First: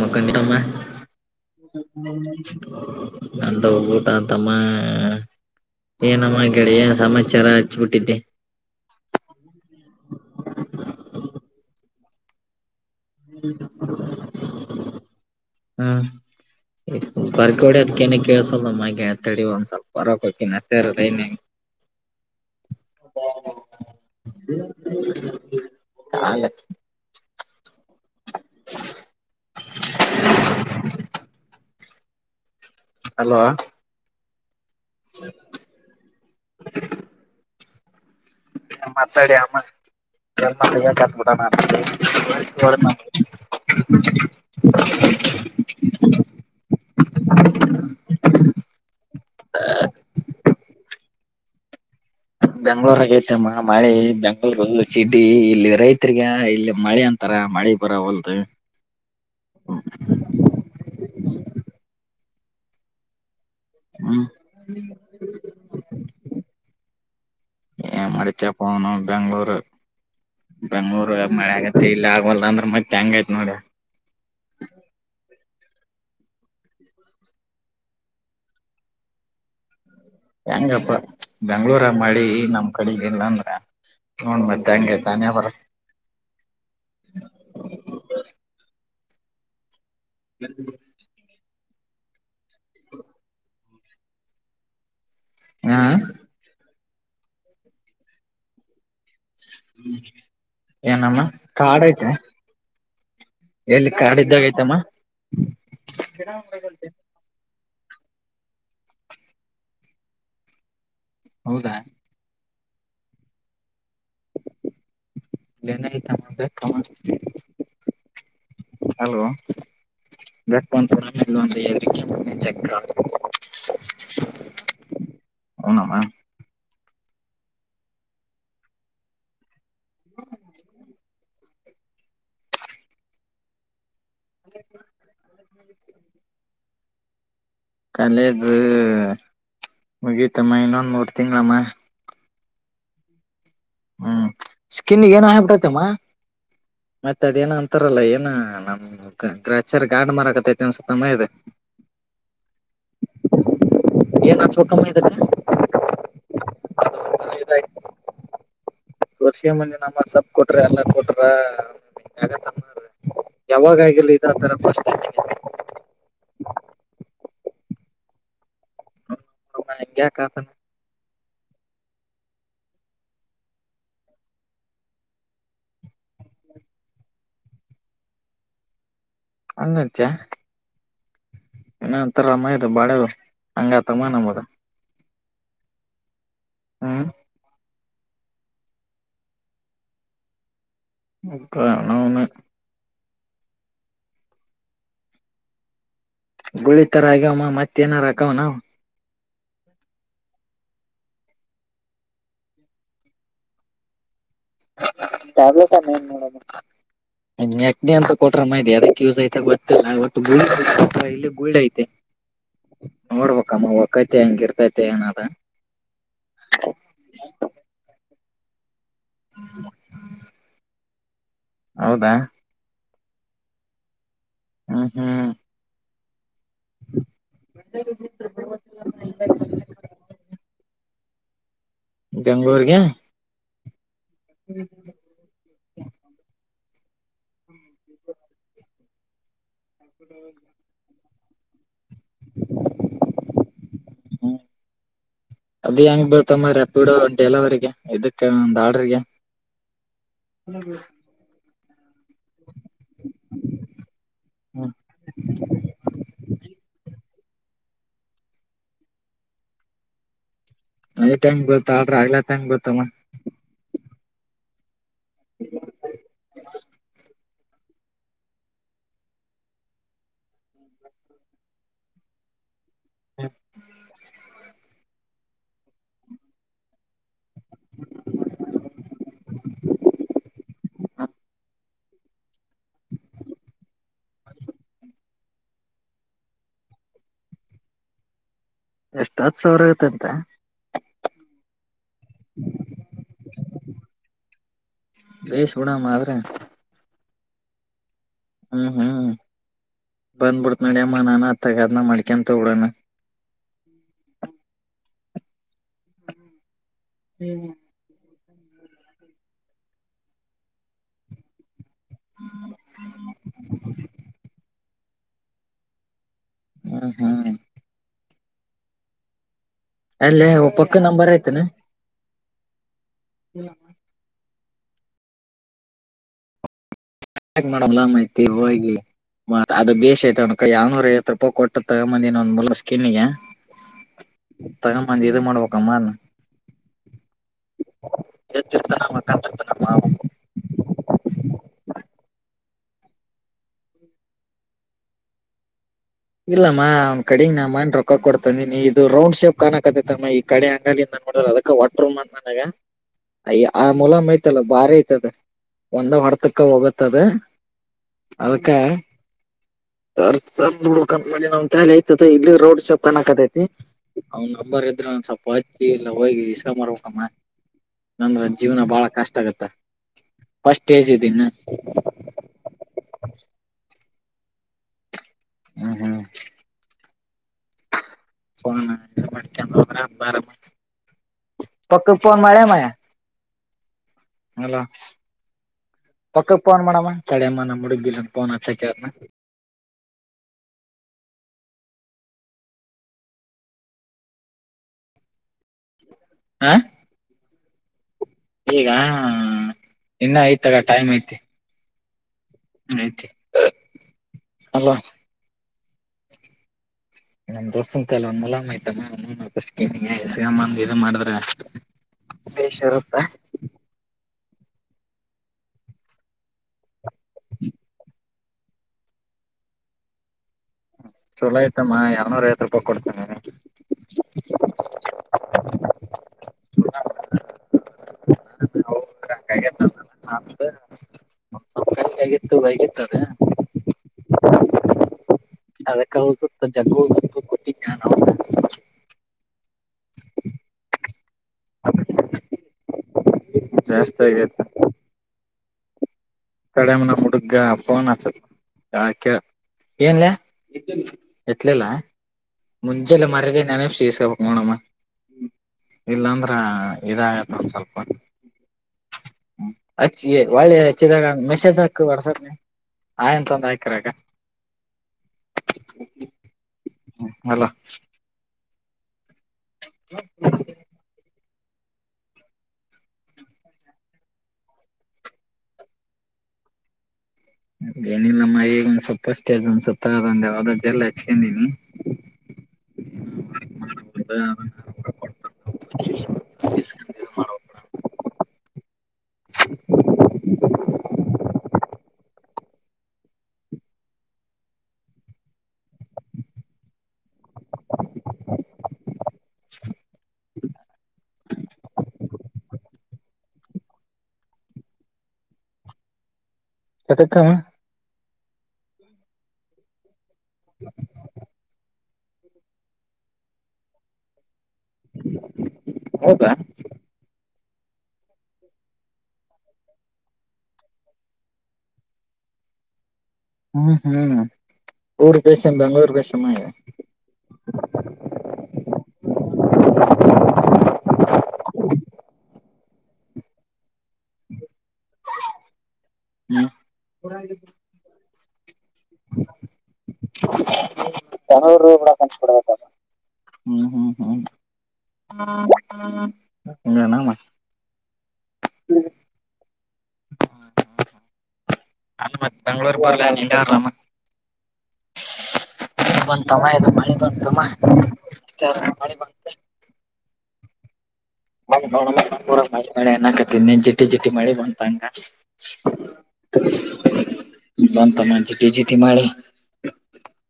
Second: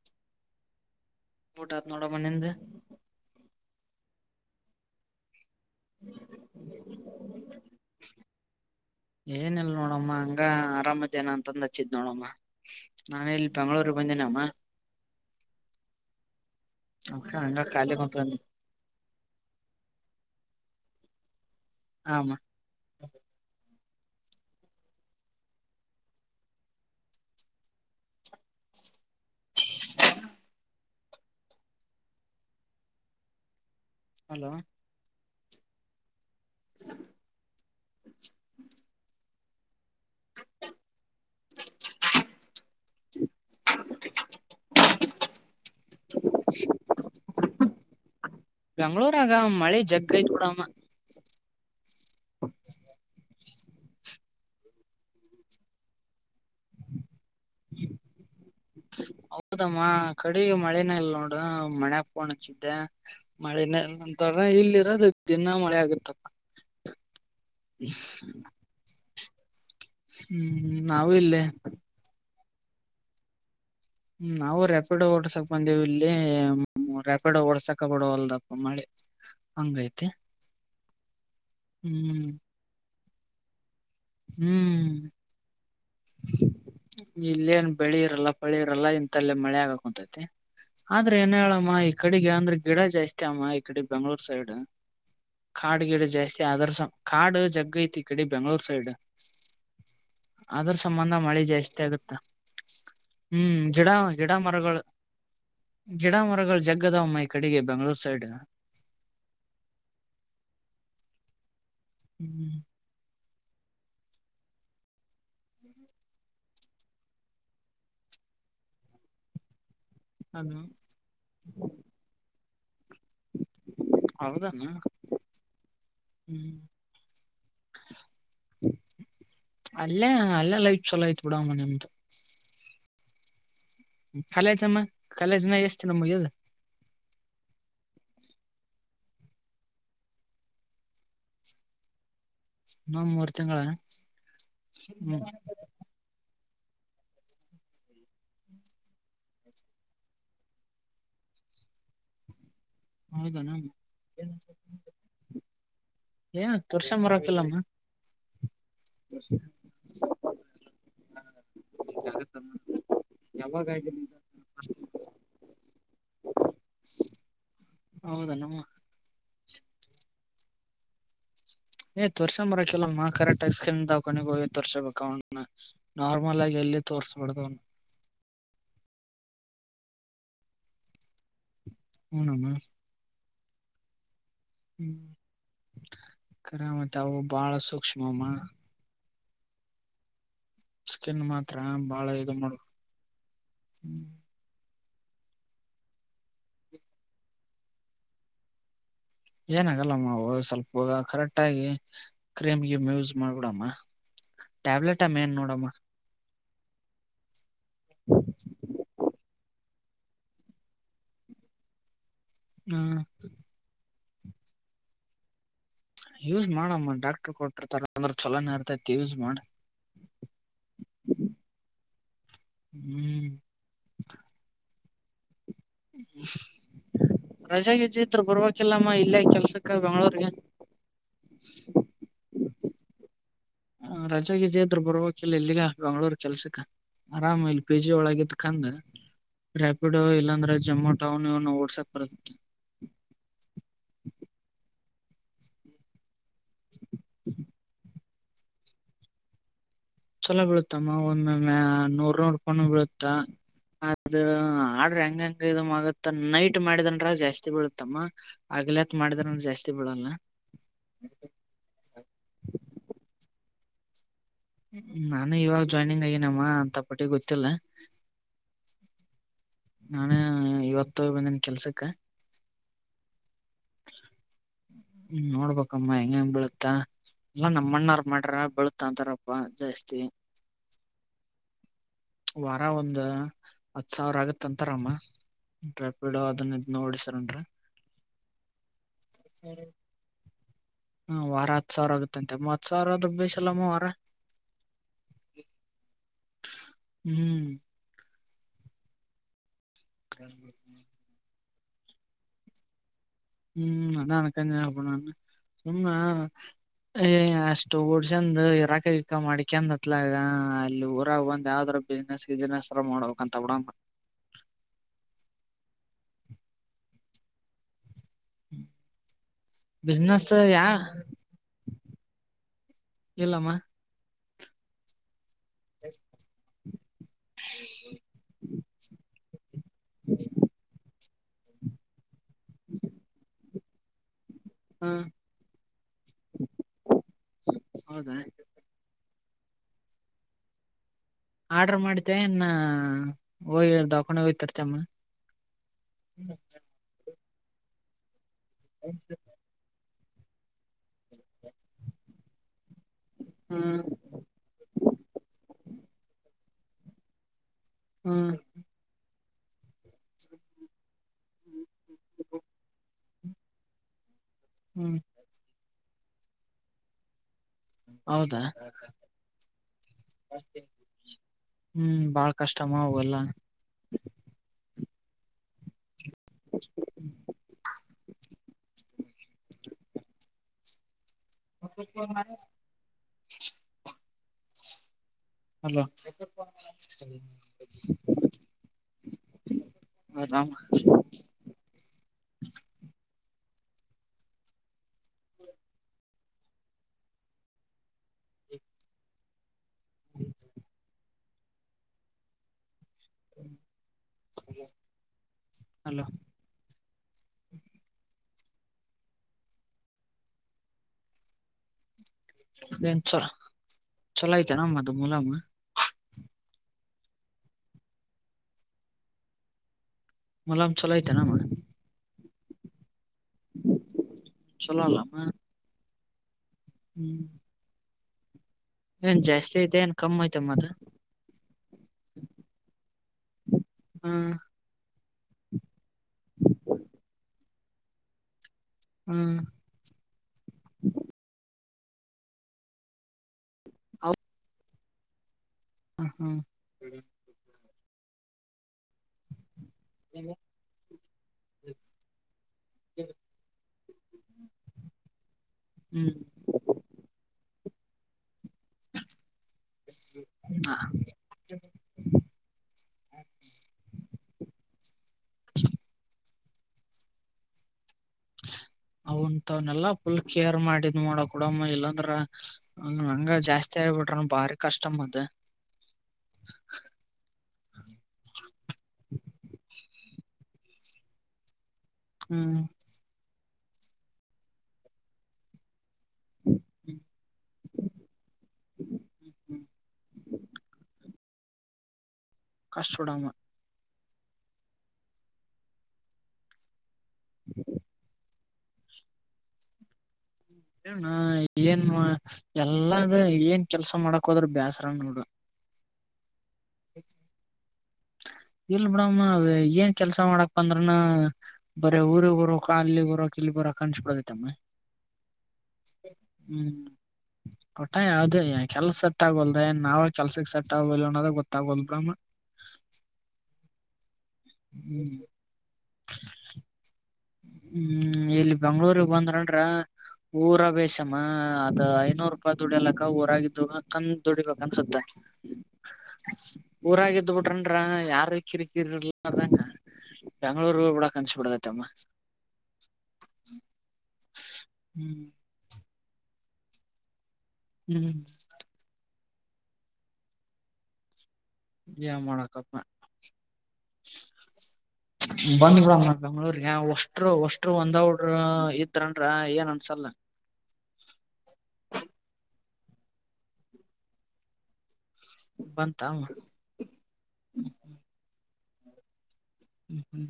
ಮಕ್ಕ ಊಟ ಆತ್ ನೋಡಮ್ಮ ನಿಂದ ಅಂತ ತಮ್ಮ ಏನಮ್ಮ ಕಡೆಯ ಸಮಾಚಾರ ಹಚ್ಬಿಟ್ಟಿದ್ದೆ ಏನಲ್ ನೋಡಮ್ಮ ಹಂಗ ಆರಾಮದೇನ ಅಂತಂದು ಹಚ್ಚಿದ್ ನೋಡಮ್ಮ ನಾನ ಇಲ್ಲಿ ಬೆಂಗಳೂರು ಬಂದೇನಮ್ಮ ಹಾ ಅದ್ಕ ಹಂಗ ಬರ್ಗೋಡಿ ಖಾಲಿ ಅದ್ಕೇನ ಕುಂತ್ ಕೇಳ್ಸಲ್ಲ ನಮ್ಮ ಮ ಅತಡಿ ಒಂದ್ ಸ್ವಲ್ಪ ಹೊರಕ್ ಹಕಿ ಅ ನ್ ಆಮ [unintelligible] [unintelligible] ಹಲೋ ಹಲೋ ಹ [inaudible] ಮಾತಾಡಿ ಆಮ್ಮ ಜ ಕತ್ಬಡ ಹ [inaudible] [inaudible] ಬೆಂಗ್ಳೂರ ಆಗ ಮಳಿ ಜಗ್ಗೋಡಾಮ ಬೆಂಗ್ಳೂರ್ ಹಾಗೆ ಐತೆ ಅಮ್ಮ ಮಳೆ ಬೆಂಗಳೂರು ಸಿಡಿ ಇಲ್ಲಿ ರೈತರಿಗ ಇಲ್ಲಿ ಮಳೆ ಅಂತ ಹೌದಮ್ಮ ಕಡಿ ಮಳೆನ ಇಲ್ ನೋಡ ಮಣೆ ಕಣಚಿದ್ದೆ ಹ್ಮ್ ಮಳೆೆಲ್ಲಂತರ ಇಲ್ಲಿ ಇರೋದು ದಿನ ಮಳೆ ಆಗತ್ತಪ್ಪ ಏ ಮಡತಾ ಪನು ಬೆಂಗ್ಳೂರು ಹ್ಮ್ ನಾವು ಬೆಂಗ್ಳೂರು ಇಲ್ಲಿ ಮಳೆ ಆಗತ್ತ ಇಲ್ಲ ಆಗಲ್ಲ ಅಂದ್ರೆ ಮತ್ತೆ ಹೆಂಗಯ್ತ್ ನೋಡಿ ಮಂದ ಇಲ್ಲಿ ರೆಪಿಡ್ ಓಡ್ಸಕ ಬಿಡ ಅಲ್ದಪ್ಪ ಮಳೆ ಹಂಗೈ್ತು ಹೆಂಗಪ್ಪ ಬೆಂಗ್ಳೂರ ಮಾಡಿ ಹ್ಮ್ ನಮ್ ಕಡೆಗ ಇಲ್ಲ ಅಂದ್ರ ಹನ್ ಮತ್ತೆ ಹಂಗಯ್ತಾನೆ ಬರ ಇಲ್ಲೇನು ಬೆಳಿ ಇರಲ್ಲ ಪಳಿ ಇರಲ್ಲ ಇ ೇ ಮಳೆ ಆಗಕ್ ಉಂಟೈತೆ ಆದ್ರೆ ಏ ಹೇಳ ಅಮ್ಮ ಈ ಕಡೆಗೆ ಅಂದ್ರೆ ಗಿಡ ಜಾಸ್ತಿ ಅಮ್ಮ ಈ ಕಡೆ ಬೆಂಗ್ಳೂರ್ ಸೈಡ್ ಹಾ ಕಾಡ್ ಗಿಡ ಜಾಸ್ತಿ ಅರ್ಸ ಕಾಡು ಜಗ್ಗ ಐತಿ ಈ ಕಡೆ ಬೆಂಗ್ಳೂರ್ ಸೈಡ್ ಅದ್ರ ಸಂಬಂಧ ಏನಮ್ಮ ಮಳೆ ಜಾಸ್ತಿ ಕಾಡ್ ಐತೆ ಆಗುತ್ತಾ ಹ್ಮ್ ಗಿಡ ಎಲ್ಲಿ ಕಾಡ್ ಗಿಡ ಇದ್ದಾಗ ಐತಮ್ಮ ಮರಗಳು ಗಿಡ ಮರಗಳು ಜಗ್ಗದವಮ್ಮೈ ಕಡೆಗೆ ಬೆಂಗ್ಳೂರು ಸೈಡ್ ಹೌದಾ ಹ್ಮ್ ಲನದ ತ ಅದು ಹಲೋಂತ ಹೌದಾನ ಹೌನಮ್ಮ ಹ್ಮ್ [inaudible] ಅಲ್ಲೇ ಅಲ್ಲೇ ಲೈಫ್ ಚಲೋ ಆಯ್ತ್ ಬಿಡ ಮನಂತ ಕಾಲ್ಮ್ಮ ಕಖಾಲಾಯ್ಿನ ಎಷ್ಟು ನಮಗೆದ ಕಾಲೇಜ ಮುಗೀಿತಮ್ಮ ಇನ್ನೊಂದು ಮೂರು ತಿಂಗಳಮ್ಮ ನ್ಡ್ ಹ್ಮ್ ಸ್ಕಿನ್ ಏನ ಹಬಿಟ್ಟೈತಮ್ಮ ಮತ್ತತ್ ಅದೇಏನ ಅಂತಾರಲ್ಲ ಏನ ನಮ್ ಗ್ರಾಚರ್ ಗಾಡ್ ಮರಕತ್ತೈತಿ ಒನ್ಸತ ಮದೆ [inaudible] ಹೌದಣ ಇದಕ್ಕ ಏನ ವರ್ಷ ಮರಕಿಲ್ಲಮ್ಮ ವರ್ಷೆ ಮುಂಜೆ ನಮ್ಮ ಸಪ್ ಕೊಟ್ರಿ ಎಲ್ಲ ಕೊಟ್ರಗ್ರ ಯಾವಾಗ ಆಾಗಿಿಲ್ಲ ಇ ಅಂತರ ಸ್ಟ್ ಹೌದಾ ನಮ್ಮ ಅವ ನ ಎಂಗ ಕತಣ ಏ್ ತೋರ್ಸೊಂಬರಕಲ್ಲ ಕರೆಕ್ಟ್ ಐಸ್ ಕ್ರೀನ್ಕೊಂಡಿ ಹೋಗಿ ತೋರ್ಸೋಬೇಕ ಅವ ನಾರ್ಮಲ್ ಆಗಿ ಇಲ್ಲ ತೋರ್ಸಬಡ್ದ ಅವನು ಅಂಗತ್ಯ ಇನ್ನಂತರ ಹೂನಮ್ಮ ರಮ್ಮ ಇದು ಬಾಳೆ ಹಂಗ ತಗಮ್ಮ ನಮದ ಹ್ಮ್ ಕರಾಮತವು ಬಾಳ ಸೂಕ್ಷ್ಮಮ್ಮ ಸ್ಕಿನ್ ಮಾತ್ರ ಬಾಳ ನಾವ್ನು ಇ ಮಾಡುದು ಹ್ಮ್ ಗುಳಿತರಗ್ಯವಮ್ಮ ಮತ್ತೇನ ರಾಕವ ನ ಏನ ಆಗಲ್ಲಮ್ಮ ಸ್ವಲ್ಪ ಹ ಕರೆಕ್ಟ್ ಆಗಿ ಕ್ರೀಮ್ಗೆ ಯೂಸ್ ಮಾಡ್ಬಿಡಮ್ಮ ಟ್ಯಾಬ್ಲೆಟ್ ಅಮ್ಮ ಏನ್ ನೋಡಮ್ಮ ಾವಲಪ ಮನ್ ಮಡ ನೆಕ್ಡಿ ಅಂತ ಕೊಟ್ರ ಮೈ ಅದಕ್ಕೆ ಯೂಸ್ ಐತೆ ಗೊತ್ತಿಲ್ಲ ಒ ಗ ಇಲ್ಲಿ ಗುಳಿ ಐತೆ ಹ್ಮ್ ಂಗಿರ್ತತನ ಅದ ಯೂಸ್ ಮಾಡಮ್ಮ ಡಾಕ್ಟರ್ ಕೊಟ್ಟಿರ್ತಾರ ಅಂದ್ರೆ ಚಲನೇ ಇರ್ತೈತಿ ತಿವ ಸ ಮಾಡ ಹೌದಾ ಹ್ಮ್ ಹ್ಮ್ ಹ್ಮ್ ಹ್ಮ ರಜೆೆಗೆ್ದತ್ರ ಬರ್ಬೇಕಕಿಲ್ಲಮ್ಮ ಇಲ್ಲೇ ಕೆಲ್ಸಕ್ಕ ಬೆಂಗ್ಗಳೂರ್ಗೆ ಬೆಂಗ್ಗಳೂರ್ಗೆ ರಜಜಯದ್ರ ಬರುವಕಲ್ಲ ಎಲ್ಲಿಗ ಬೆಂಗಗಳೂರ್ ಕೆಲ್ಸಕ್ಕ ಆರಾಮ್ ಇಲ್ ಪಿ ಜಿ ಒಳಗಿದ ಕಂದ್ ರಾಪಿಡೋ ಇಲ್ಲಾಂದ್ರೆ ಜಮೋ ನ್ ಇ ನ ವರ್ಷ ಪ ಹ್ಮ್ ಅದ ಹೆಂಗ್ ಬತಮ್ಮ ರಪಡಂಟಲ ಅವರಿಗೆ ಇದಕ್ಕೆ ಒಂದು ಆಾಡಿಗೆ ಚಲೋ ಬೀಳುತ್ತಮ್ಮ ಒಂದ ನೂರ್ ನೋಡ್ಕೊಂಡ ಬೀಳುತ್ತ ಅದ ಹ್ಮ್ ಆಡ್ರಿ ಹಂಗಂಗ ಇದ ಮಗತ್ ನೈಟ್ ಮಾಡಿದನ್ ರಾ ಜಾಸ್ತಿ ಬೀಳತ್ತಮ್ಮ ಆಗ್ಲತ್ ಮಾಡಿದ್ರ ಜಾಸ್ತಿ ಬೀಳಲ್ಲ ಅಟಂಗ್ ಗೊತ್ತಾ ಅಲ್್ರ ಆಗ್ಲಾ ತಂಗ್ ಗೊತ್ತಲ್ಲ ನಾನು ಇವಾಗ ಜಾಯ್ನಿಂಗ್ ಆಗನಮ್ಮ ಅಂತಪಟ್ಟಿಗೆ ಗೊತ್ತಿಲ್ಲ ನಾನೇ ಇವತ್ತು ಬಂದಿನ ಕೆಲ್ಸಕ್ಕ ಹ್ಮ ಹ್ಮ್ ನೋಡ್ಬಮ್ಮ ಹೆಂಗ ಹೆಂಗ್ ಬೀಳುತ್ತಾ ಎಲ್ಲಾ ನಮ್ಮ ಮಣ್ಣಾರ್ ಮಾಡ್ರ ಬೆಳತ್ಾ ಅಂತಾರಪ್ಪ ಜಾಸ್ತಿ ಹಪ್ಪ ವಾರ ಒಂದ ಹತ್ ಸಾವಿರ ಆಗತ್ ಅಂತಾರಮ್ಮ ್ಯಾಪ್ಿಡ ಅದನ್ ಇದ್ ನೋಡಿ ಸರ್ನ್ರರಿ ಎಷ್ಟ ಹತ್ ಸಾವಿರ ಇಗತ್ತ ಅಂತೆ ಹ್ಮ ವಾರ ಹತ್ ಸಾವಿರ ಆಗುತ್ತಂತೆ ಮೂವತ್ ಸಾವಿರದ ಬಿಸಲ್ಲಮ್ಮ ವಾರ ಬೇಶುಣಾಮ ಅವ್ರೆ ಹ್ಮ್ ಹ್ಮ್ ಹ್ಮ್ ಬಂದ್ಬಿಡ್ತ್ ನಡ್ಯ ಅಮ್ಮ ನಾನ ತಗದನ ಮಾಡಡಕಂತ ತಗಡೋಣ ಹ್ಮ್ ಅನಕ ಸುಮ್ಮ ಹ್ಮ್ ಏಷ್ಟ ಚಂದ್ ಇ ರಾಕ ಇಕ್ಕಾ ಮಾಡಿ ಕೆಂದ್ ಹತ್ಲಾಗ ಅಲ್ಲಿ ಊರಾಗ ಬಂದ್ ಯಾವ್ದ್ರ ಬಿಸ್ಿನನೆಸ್ ಗಿಸ್ನೆಸ್ ಎಲ್ಲ ಮಾಡಬೇಕಕ್ಂತ ಬಿಡ ಹ್ಮ ಹ್ಮ ಅಲ್ಲೇ ಒ ಪಕ್ಕ ನಂಬರ್ ಐತನೆ ಇಲ್ಲಾಮಾ ಹ ಮಾಡಮ್ಲ ಆಐತಿ ಹೋಗಿ ಅದು ಬೇ್ಐತಕ ಯಾವನೂರ ಹ ರೂಪಾಯಿ ಕೊಟ್ಟ ತಗ ಮಂದಿನ್ೊಂದ್ ಮುಲ ಸ್ಕಿನ್ಿಗೆ ತಗ ಹ ಮಂದಿ ಇ ಮಾಡ್ಬೇಕಮ್ಮ ಹೌದಾ ಕತ್ರಡ ಆರ್ಡರ್ ಮಾಡಿದ್ದ ಇನ್ನ ಹೋಗಿಕೊಂಡು ಹೋಗ್ತರ್ ಚಮ್ಮ ಇಲ್ಲಮ್ಮ ಒ್ ಕಡೆಗ್ ನಾ ಮನ್ ರೊಕ್ಕ ಕೊಡ್ತಂದೀನಿ ಇದು ರೌಂಡ್ ಶೇಪ್ ಕಾಣಕತ್ತ ತಮ್ಮ ಈ ಕಡೆ ಅಂಗ ನನ್ ನೋಡ ಅದಕ್ಕ ವಾಟ್ ರೂಮ್ ಅ ನನಗ ಅಯ್ಯೋ ಆ ಹ್ಮ ಮೂಲಮ್ ಐತಲ್ಲ ಬಾರಿ ಐತದದ್ದು ಒಂದೇ ಹೊಡತಕ್ಕೆ ಹೋಗತ್ತದು. ಹ್ಮ್ ಅದಕ್ಕ [unintelligible] ತಿತಿ ಇಲ್ಲಿ ರೋಡ್ ಶಾಪ್ ಕಣ್ಣಕತ್ತತ್ತಿ ಅವನ್ ನಂಬರ್ ಇದ್ರೆ ಹ್ಮ್ ಒಂದ್ ಸ್ವಲ್ಪ ಹಚ್ಚಿ ಎಲ್ಲ ಹೋಗಿ ಇಸ ಮಡಬೇಕಮ್ಮ ನಂದ್ರ ಹೌದಾ ಜೀವನ ಬಾಳ ಕಷ್ಟ ಆಗುತ್ತ ಹ್ಮ್ ಬಾಳ ಕಷ್ಟಮ ಅವ್ ಎಲ್ಲಾ ಹೂ ಹೂ [unintelligible] ಪಕ್ಕು ಪೋನ್ ಮಾಡೆನ ಹಲೋ ಹಲೋ ಪಕ್ಕುಕ್ಕೆ ಪೋನ್ ಮಾಡೇಣಮ್ಮ ತಡಯಮ್ಮ ನಮ್ಮ ಹುಡುಗಿ ಬಿರ್ನ ಪೋನ್ ಹಚ್ಚಕ್ಕ ಹೇಳ್ದನ ನಮ್ಮ ಹ ಈಗ ಇನ್ನ ಐತಲ್ಲ ಟೈಮ್ ಐತಿ ಐತೆ ಹಲೋ ಹಲೋ ನಮ್ ದೋಸ್ತ ಕೈಲಿ ಒಂದು ಮುಲಾಮು ಆಯತಮ್ಮ ಮುಖ ಮತ್ತು ಸ್ಕೀನ್ ಗೆ ಸೇಮ್ ಇದ್ ಮಾಡಿದ್ರೆ ಅಷ್ಟೇ ಏನ್ ಚ ಚಲೋ ಐತೆನೊ ಅದು ಮೂಲಮು [unintelligible] ಮುಲಾಮ್ ಚಲೋ ಐತೆನಮ್ಮ ಆಯತಮ್ಮ ಏಳೂರು ಐವತ್ತು ರೂಪಾಯಿ ಕೊಡ್ತೀನಿ ಚಲೋ ಅಲ್ಲಮ್ಮ ಹ್ಮ್ ಏನ್ ಜಾಸ್ತಿ ಐತೆ ಏನ್ ಕಮ್ಮ್ ಐತ ಮತ ಸ ಆಗಿತ್ತು ಬೈಗಿತ್ತದೆ ಹ್ಮ್ ಅದಕ್ಕ ಜ ಕೊಟ್ಟಿ ನಾನ್ ಅವಗ ಹ್ಮ್ ಜಾಸ್ತಿ ಹೌ ಆಗೈತೊ ಹ್ಮ್ ಕಡೆಮನ ಹುಡುಗ ಪೋನ್ ಹಚ್ಚದ ಯಾಕೆ ಏನ್ಲೆ ಎತ್ಲಿಲ್ಲ ಎತ್ಲಿಲ್ಲ ಮುಂಜೆಲ್ಲೆ ಮರಗೆ ಪೇಸ್ ಹೇ ಮಾಡೋಡಮ್ಮ ಹ್ಮ್ ಇಲ್ಲಾಂದ್ರ ಇದಾಗತ್ ಸ್ವಲ್ಪ ಹಚ್ಚೀ ಹೊಳೆಚ್ಚಿದ ಮೆಸೇಜ್ ಹಾಕು ವಾಟ್ಸಪ್ ಆಯ್ ಎಂತ ಒಂದು ಹಾಕಿರಕ ಹ ಹಲೋ ಅಂವತನ ಅವನೆಲ್ಲಾ ಪುಲ್ ಕೇರ್ ಮಾಡಿ ಇದ್ ಮಾಡಕ್ ಬುಡಮ್ಮ ಇಲ್ಲಂದ್ರೆ ನಂಗ ಜಾಸ್ತಿ ಆಗಬಿಟ್ರ ಬಾರಿ ಕಷ್ಟ ಮತ್ತೆ [unintelligible] ಏನಿಲ್ಲಮ್ಮ ಈಗ ಒಂದ್ ಸೂಪರ್ ಸ್ಟಾರ್ಜ ಒಂದ್ ಸುತ್ತ ಯಾವದಾದ್ದೆ ಎಲ್ಲ ಹಚ್ಕೊಂಡೀನಿ ಹ್ಮ್ [unintelligible] ಹಲೋ [unintelligible] ಕಷ್ಟಪಡಾಮ್ಮ ಹ್ಮ [unintelligible] ಏ ಏನ್ ಎಲ್ಲ ಅದೇ ಏನ್ ಕೆಲಸ ಮಾಡಕ್ ಹೋದ್ರೂ ಬೇಸರ ನೋಡು ಯಾಕಕ ಇಲ್ ಬಿಡಮ್ಮ ಅ ಏನ್ ಕೆಲಸ ಮಾಡಕ್ ಅಂದ್ರನ ಬರೀ ಊರಿಗೆ ಬರೋಕ್ ಅಲ್ಲಿ ಬರೋಕ್ ಇಲ್ಲಿ ಬರೋಕ್ ಅನಿಸಿ ಬಿಡತ್ತ ಹೌದಾ ಹ್ಮ್ ಒಟ್ ಯಾವ್ದದೇ ಕೆಲ್ಸ ಸಟ್ ಆಗೋಲ್ದೆ ನಾವೇ ಕೆಲ್ಸಕ್ ಸೆಟ್ ಆಗಲ್ ಅನ್ನೋದು ಗೊತ್ತಾಗೋಲ್ ಬಿಡಮ್ಮ ಹ್ಮ್ ಹ್ಮ್ ಹ್ಮ್ ಊರು ಬೆಸ ಬೆಂಗಳೂರು ಲೇಸ ಆಮೆ ಹ್ಮ್ ಇಲ್ಲಿ ಬೆಂಗಳೂರ್ ಬಂದ್ರ ಆಂದ್ರೆ ಊರ ಬೇಷಮ್ಮ ಅದ ಐನೂರು ರೂಪಾಯಿ ದುಡಲಕ್ಕ ಊರಾಗಿದ್ದು ಕಂದ ದುಡಿಬೇಕ ಅನ್ಸುತ್ತೆ ಹ್ಮ್ ಊರಾಗಿದ್ದ್ ಬಿಟ್ರನ್ರ ಯಾರ್ ಕಿರಿಕಿರಿಲ್ಲಗ ಬೆಂಗ್ಳೂರು ಬಿಡ ಕನ್ಸಬ ಬೆಂಗಳೂರು ಬಿಡದೈತಮ್ಮ ಬಿಡಕ್ ಅಂತ ಹ್ಮ್ ಹ್ಮ್ ಹ್ಮ್ ಹ್ಮ್ ಗಣಮ್ಮ ಹ್ಮ್ ಹ ಆ ಏನ್ ಮಾಡಕಪ್ಪ ಬೆಂಗ್ಗಳೂರು ಬರಲ ನಿಲ್ಲ ಬರಲಾಮ ಬಂದ್ ಬಿಡ ಬೆಂಗ್ಳೂರ್ಗೆ ಅಷ್ಟ್ರು ಒಷ್ಟರು ಒಂದ್ ಅವ್ರ ಅಷ್ಟ ಮಳಿ ಬಂತ ಇದತ್ರನ್ಏನ್ ಅನ್ಸಲ್ಲ ಎಕತನ್ ಜಿಟ್ಟಿ ಜಿಟ್ಟಿ ಮಾಡಿ ಬಂತಂಗ ಬಂತಂತ ಹ ತಿಮಾಳೆ ಹ್ಮ ಹ್ಮ್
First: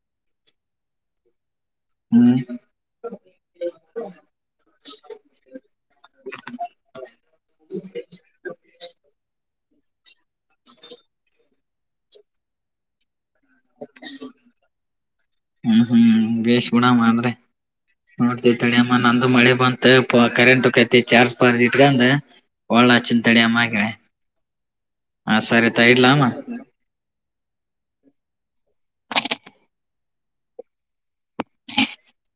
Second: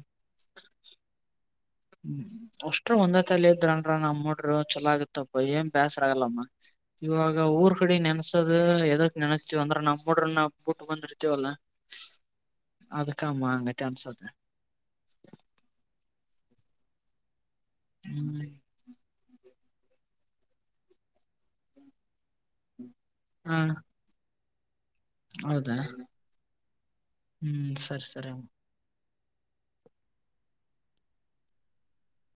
ಹ್ಮ ಹ್ಮ್ ಅಷ್ಟ್ರು ಒಂದೇ ತಲ ಇದ್ರನ್ ನಮ್ ಮೂಡರು ಚಲಾಗಿತ್ತಪ್ಪ ಏನ್ ಬೇ ಆಗಲ್ಲಮ್ಮ ಇವಾಗ ಊರ್ ಕಡೆ ನೆನ್ಸದ ಎದಕ್ ನೆನಸ್ತಿವ ಅಂದ್ರ ನಾ ಮೂಡ್ರ ನ ಬಟ್ಟ ಬಂದಿರ್ತೇವಲ್ಲ ಅ ಮ್ಮ ಅಂಗ ಚ ಅನ್ಸ್ದ ಹ್ಮ್ ಹ್ಮ್ ಬೇಶ್ ಗೂಡ ಮಾಡ್ರೆ ಹ್ಮ್ ನೋಡ್ತತಡ ಅಮ್ಮ ನಂದು ಮಳೆ ಬಂದ ಮ ಕರೆಂಟ್ಕತಿ ಚಾರ್ಜ್ ಪಾರ್ಜಿ ಇಟ್ಕಂದ ಒಳ್ಳ ಚಿಡ ಹಾ ಅಮ್ಮಗಡೆ ಹಾ ಹೌದಾ ಸರಿತಾ ಇಡ್ಲ ಅಮ್ಮ ಹ್ಮ್ ಸರಿ ಸರಿ ಅ [unintelligible]